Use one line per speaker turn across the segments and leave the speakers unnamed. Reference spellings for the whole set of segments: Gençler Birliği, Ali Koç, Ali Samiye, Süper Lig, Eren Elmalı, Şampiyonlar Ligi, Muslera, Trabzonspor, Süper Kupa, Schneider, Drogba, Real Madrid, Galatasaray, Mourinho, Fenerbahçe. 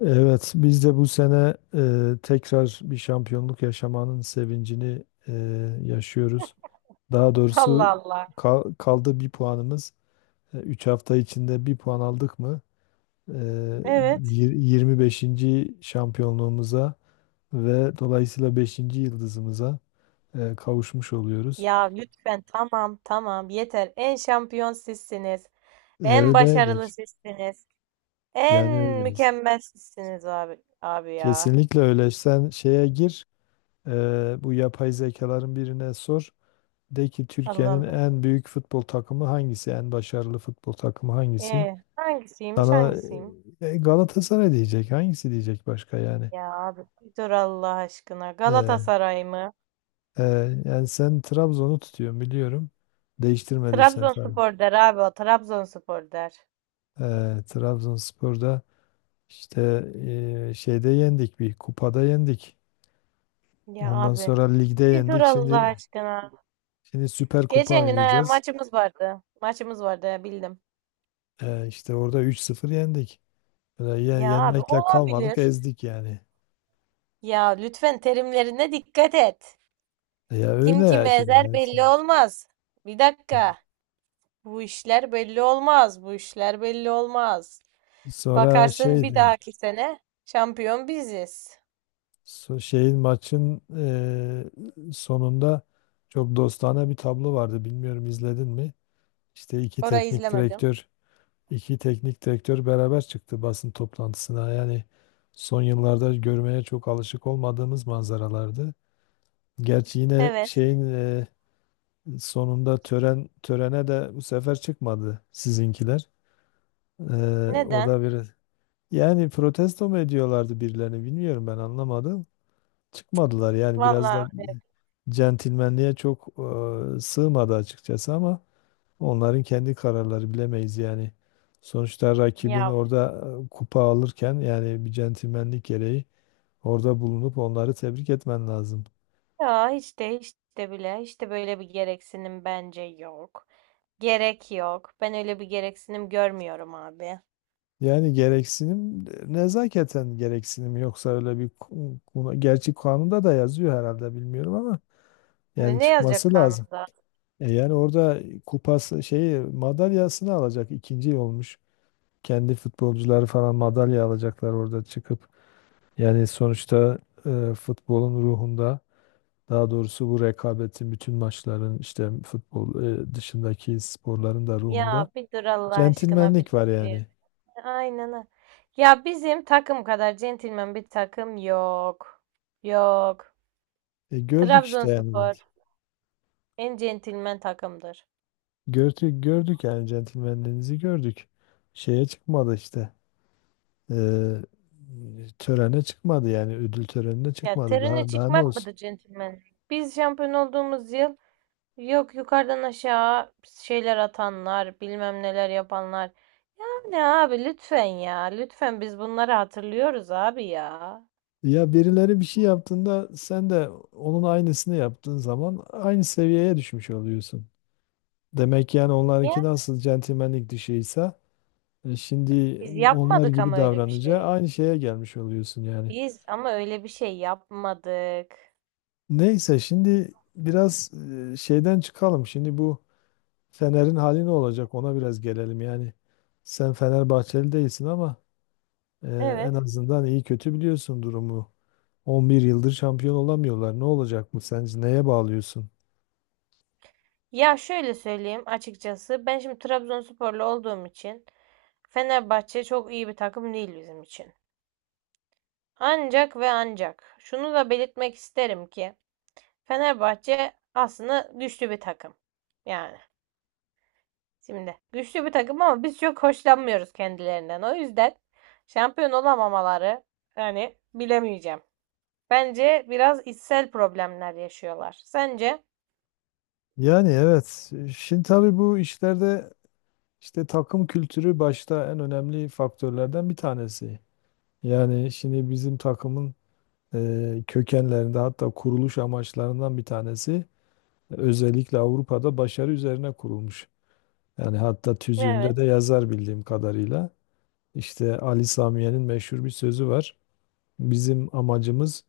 Evet, biz de bu sene tekrar bir şampiyonluk yaşamanın sevincini yaşıyoruz. Daha
Allah
doğrusu
Allah.
kaldı bir puanımız. 3 hafta içinde bir puan aldık mı e,
Evet.
25. şampiyonluğumuza ve dolayısıyla 5. yıldızımıza kavuşmuş oluyoruz.
Ya lütfen tamam tamam yeter. En şampiyon sizsiniz. En
Öyle,
başarılı sizsiniz. En
yani öyleyiz.
mükemmel sizsiniz abi abi ya.
Kesinlikle öyle. Sen şeye gir, bu yapay zekaların birine sor. De ki
Allah
Türkiye'nin
Allah.
en büyük futbol takımı hangisi? En başarılı futbol takımı hangisi?
Hangisiymiş
Sana
hangisiyim?
Galatasaray diyecek. Hangisi diyecek başka yani?
Ya abi bir dur Allah aşkına.
Ee,
Galatasaray mı?
e, Yani sen Trabzon'u tutuyorsun biliyorum. Değiştirmediysen tabii.
Trabzonspor der abi o. Trabzonspor der.
Trabzonspor'da işte şeyde yendik, bir kupada yendik.
Ya
Ondan
abi
sonra ligde
bir dur
yendik.
Allah
Şimdi
aşkına.
şimdi Süper Kupa
Geçen gün ha,
oynayacağız.
maçımız vardı. Maçımız vardı ya, bildim.
İşte orada 3-0 yendik. Böyle
Ya abi
yenmekle kalmadık,
olabilir.
ezdik yani.
Ya lütfen terimlerine dikkat et.
Ya
Kim
öyle ya
kimi
şimdi.
ezer belli olmaz. Bir dakika. Bu işler belli olmaz. Bu işler belli olmaz.
Sonra
Bakarsın bir
şeydi.
dahaki sene şampiyon biziz.
So- Şeyin Maçın sonunda çok dostane bir tablo vardı. Bilmiyorum izledin mi? İşte iki
Orayı
teknik
izlemedim.
direktör, beraber çıktı basın toplantısına. Yani son yıllarda görmeye çok alışık olmadığımız manzaralardı. Gerçi yine
Evet.
şeyin sonunda törene de bu sefer çıkmadı sizinkiler. E, o
Neden?
da bir Yani protesto mu ediyorlardı birilerini bilmiyorum, ben anlamadım. Çıkmadılar yani, biraz da
Vallahi öyle.
centilmenliğe çok sığmadı açıkçası, ama onların kendi kararları, bilemeyiz yani. Sonuçta rakibin
Ya,
orada kupa alırken yani bir centilmenlik gereği orada bulunup onları tebrik etmen lazım.
ya hiç de hiç de bile hiç de böyle bir gereksinim bence yok. Gerek yok. Ben öyle bir gereksinim görmüyorum abi.
Yani gereksinim nezaketen, gereksinim yoksa öyle bir gerçi kanunda da yazıyor herhalde, bilmiyorum ama
Ne
yani
ne yazacak
çıkması lazım.
kanunda?
Yani orada kupası şeyi madalyasını alacak ikinci olmuş. Kendi futbolcuları falan madalya alacaklar orada çıkıp. Yani sonuçta futbolun ruhunda, daha doğrusu bu rekabetin, bütün maçların, işte futbol dışındaki sporların da ruhunda
Ya bir dur Allah aşkına bir
centilmenlik var
dur.
yani.
Aynen. Ha. Ya bizim takım kadar centilmen bir takım yok. Yok.
Gördük işte yani.
Trabzonspor en centilmen takımdır.
Gördük, gördük yani, centilmenliğinizi gördük. Şeye çıkmadı işte. E, Törene çıkmadı yani, ödül törenine
Ya
çıkmadı.
terine
Daha daha ne
çıkmak
olsun?
mıdır centilmen? Biz şampiyon olduğumuz yıl yok yukarıdan aşağı şeyler atanlar, bilmem neler yapanlar. Yani abi lütfen ya. Lütfen biz bunları hatırlıyoruz abi ya.
Ya birileri bir şey yaptığında sen de onun aynısını yaptığın zaman aynı seviyeye düşmüş oluyorsun. Demek yani
Ya
onlarınki nasıl centilmenlik dışıysa, şimdi
biz
onlar
yapmadık
gibi
ama öyle bir
davranınca
şey.
aynı şeye gelmiş oluyorsun yani.
Biz ama öyle bir şey yapmadık.
Neyse, şimdi biraz şeyden çıkalım. Şimdi bu Fener'in hali ne olacak, ona biraz gelelim yani. Sen Fenerbahçeli değilsin ama e, en
Evet.
azından iyi kötü biliyorsun durumu. 11 yıldır şampiyon olamıyorlar. Ne olacak bu sence? Neye bağlıyorsun?
Ya şöyle söyleyeyim açıkçası. Ben şimdi Trabzonsporlu olduğum için Fenerbahçe çok iyi bir takım değil bizim için. Ancak ve ancak şunu da belirtmek isterim ki Fenerbahçe aslında güçlü bir takım. Yani şimdi güçlü bir takım ama biz çok hoşlanmıyoruz kendilerinden. O yüzden şampiyon olamamaları yani bilemeyeceğim. Bence biraz içsel problemler yaşıyorlar. Sence?
Yani evet. Şimdi tabii bu işlerde işte takım kültürü başta en önemli faktörlerden bir tanesi. Yani şimdi bizim takımın kökenlerinde, hatta kuruluş amaçlarından bir tanesi özellikle Avrupa'da başarı üzerine kurulmuş. Yani hatta tüzüğünde de
Evet.
yazar bildiğim kadarıyla. İşte Ali Samiye'nin meşhur bir sözü var. Bizim amacımız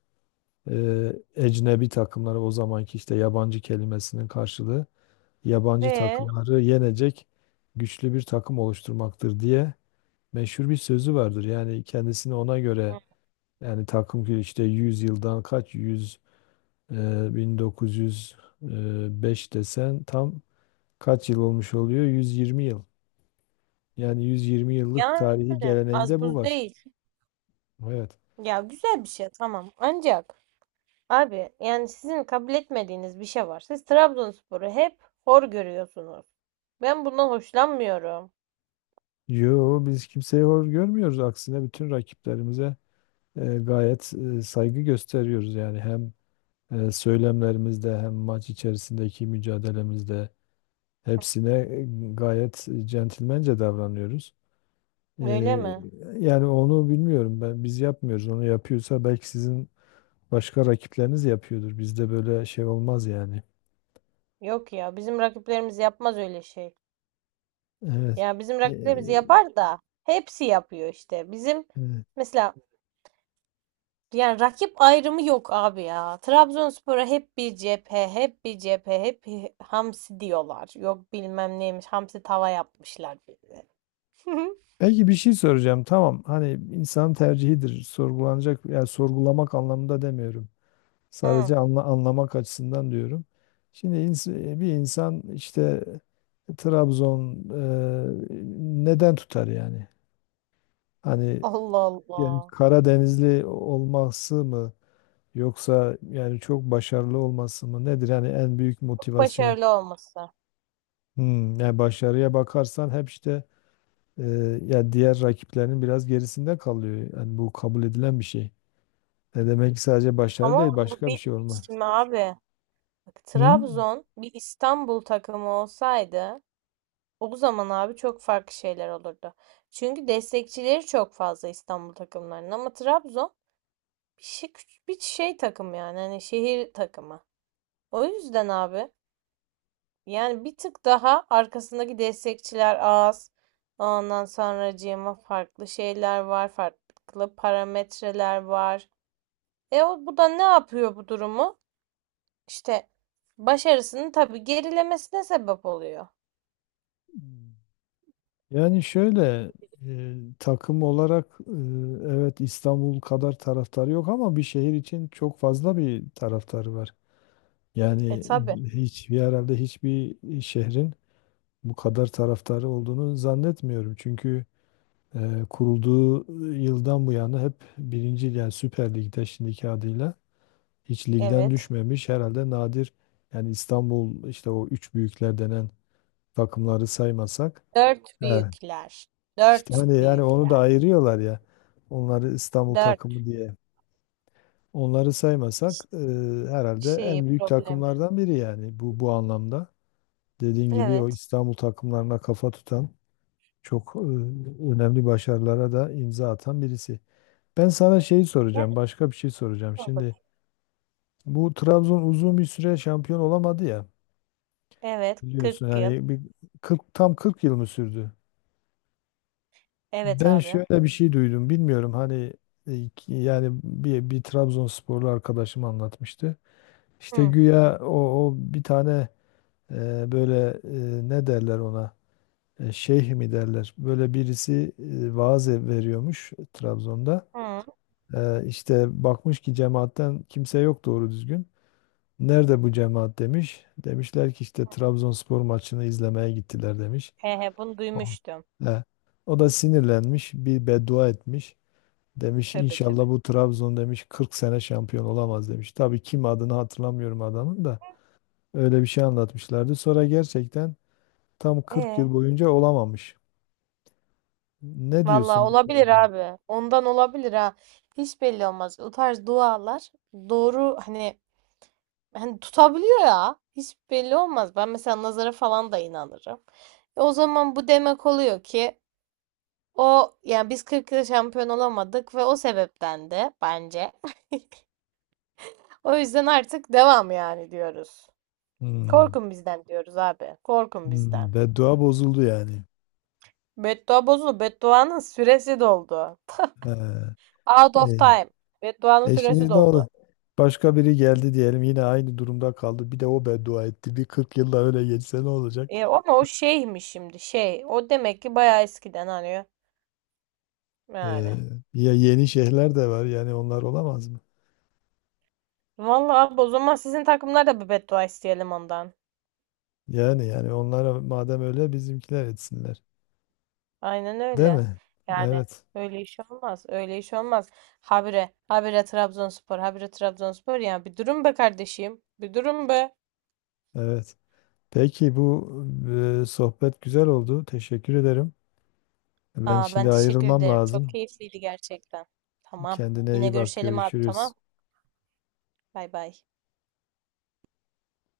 ecnebi takımları, o zamanki işte yabancı kelimesinin karşılığı, yabancı
Ee,
takımları yenecek güçlü bir takım oluşturmaktır diye meşhur bir sözü vardır. Yani kendisini ona göre, yani takım ki işte 100 yıldan kaç yüz, e, 1905 desen tam kaç yıl olmuş oluyor? 120 yıl. Yani 120 yıllık
yani
tarihi geleneğinde
az
bu
buz
var.
değil.
Evet.
Ya güzel bir şey tamam. Ancak abi yani sizin kabul etmediğiniz bir şey var. Siz Trabzonspor'u hep hor görüyorsunuz. Ben bundan hoşlanmıyorum.
Yo biz kimseyi hor görmüyoruz. Aksine bütün rakiplerimize gayet saygı gösteriyoruz, yani hem söylemlerimizde, hem maç içerisindeki mücadelemizde hepsine gayet centilmence davranıyoruz. E,
Öyle mi?
Yani onu bilmiyorum, ben biz yapmıyoruz. Onu yapıyorsa belki sizin başka rakipleriniz yapıyordur. Bizde böyle şey olmaz yani.
Yok ya bizim rakiplerimiz yapmaz öyle şey.
Evet.
Ya bizim
E,
rakiplerimiz yapar da hepsi yapıyor işte. Bizim
e,
mesela. Yani rakip ayrımı yok abi ya. Trabzonspor'a hep bir cephe, hep bir cephe, hep bir hamsi diyorlar. Yok bilmem neymiş, hamsi tava yapmışlar bize.
Belki bir şey soracağım. Tamam. Hani insan tercihidir. Sorgulanacak, yani sorgulamak anlamında demiyorum.
Hı.
Sadece anlamak açısından diyorum. Şimdi bir insan işte Trabzon neden tutar yani? Hani
Allah
yani
Allah.
Karadenizli olması mı, yoksa yani çok başarılı olması mı nedir? Yani en büyük
Çok
motivasyon.
başarılı olması.
Hmm, yani başarıya bakarsan hep işte e, ya diğer rakiplerinin biraz gerisinde kalıyor. Yani bu kabul edilen bir şey. Ne demek ki sadece başarı,
Ama
değil
bu
başka bir
bir,
şey olma.
şimdi abi bak,
Hmm?
Trabzon bir İstanbul takımı olsaydı o zaman abi çok farklı şeyler olurdu. Çünkü destekçileri çok fazla İstanbul takımlarının ama Trabzon bir şey, bir şey takım yani hani şehir takımı. O yüzden abi yani bir tık daha arkasındaki destekçiler az. Ondan sonracığıma farklı şeyler var, farklı parametreler var. E o, bu da ne yapıyor bu durumu? İşte başarısının tabii gerilemesine sebep oluyor.
Yani şöyle takım olarak, evet İstanbul kadar taraftarı yok ama bir şehir için çok fazla bir taraftarı var.
E
Yani
tabii.
hiç, herhalde hiçbir şehrin bu kadar taraftarı olduğunu zannetmiyorum. Çünkü kurulduğu yıldan bu yana hep birinci, yani Süper Lig'de şimdiki adıyla hiç ligden
Evet.
düşmemiş herhalde, nadir yani, İstanbul işte o üç büyükler denen takımları saymasak.
Dört
He.
büyükler.
İşte
Dört
hani yani onu da
büyükler.
ayırıyorlar ya. Onları İstanbul
Dört
takımı diye. Onları saymasak herhalde
şeyi
en büyük
problemi.
takımlardan biri yani, bu anlamda. Dediğin gibi o
Evet.
İstanbul takımlarına kafa tutan, çok önemli başarılara da imza atan birisi. Ben sana şeyi
Evet,
soracağım, başka bir şey soracağım.
sor
Şimdi
bakayım.
bu Trabzon uzun bir süre şampiyon olamadı ya,
Evet,
biliyorsun
40 yıl.
yani bir 40, tam 40 yıl mı sürdü?
Evet
Ben
abi.
şöyle bir şey duydum. Bilmiyorum hani, yani bir Trabzonsporlu arkadaşım anlatmıştı. İşte
Hı,
güya o bir tane, böyle, ne derler ona, şeyh mi derler. Böyle birisi vaaz veriyormuş Trabzon'da.
hı.
İşte bakmış ki cemaatten kimse yok doğru düzgün. Nerede bu cemaat demiş. Demişler ki işte Trabzonspor maçını izlemeye gittiler demiş.
He he, bunu
Aa.
duymuştum.
E, O da sinirlenmiş, bir beddua etmiş. Demiş
Tövbe
inşallah
tövbe.
bu Trabzon demiş 40 sene şampiyon olamaz demiş. Tabii kim, adını hatırlamıyorum adamın da, öyle bir şey anlatmışlardı. Sonra gerçekten tam 40
E,
yıl boyunca olamamış. Ne
vallahi
diyorsun bu
olabilir
konuda?
abi. Ondan olabilir ha. Hiç belli olmaz. O tarz dualar doğru hani, hani tutabiliyor ya. Hiç belli olmaz. Ben mesela nazara falan da inanırım. E, o zaman bu demek oluyor ki. O yani biz 40 yıl şampiyon olamadık ve o sebepten de bence. O yüzden artık devam yani diyoruz.
Hmm.
Korkun bizden diyoruz abi. Korkun bizden.
Hmm. Beddua bozuldu yani.
Beddua bozuldu. Bedduanın süresi doldu.
He.
Out of
E,
time. Bedduanın süresi
Şimdi ne
doldu.
oldu? Başka biri geldi diyelim, yine aynı durumda kaldı. Bir de o beddua etti. Bir 40 yılda öyle geçse ne olacak?
E, ama o şeymiş şimdi şey. O demek ki bayağı eskiden hani. Yani.
Ee, Ya yeni şeyler de var, yani onlar olamaz mı?
Vallahi abi, o zaman sizin takımlar da bir beddua isteyelim ondan.
Yani onlara madem öyle bizimkiler etsinler.
Aynen
Değil
öyle.
mi?
Yani
Evet,
öyle iş olmaz. Öyle iş olmaz. Habire, habire Trabzonspor, habire Trabzonspor. Yani bir durum be kardeşim. Bir durum be.
evet. Peki bu sohbet güzel oldu. Teşekkür ederim. Ben
Aa,
şimdi
ben teşekkür
ayrılmam
ederim. Çok
lazım.
keyifliydi gerçekten. Tamam.
Kendine
Yine
iyi bak.
görüşelim abi
Görüşürüz.
tamam. Bay bay.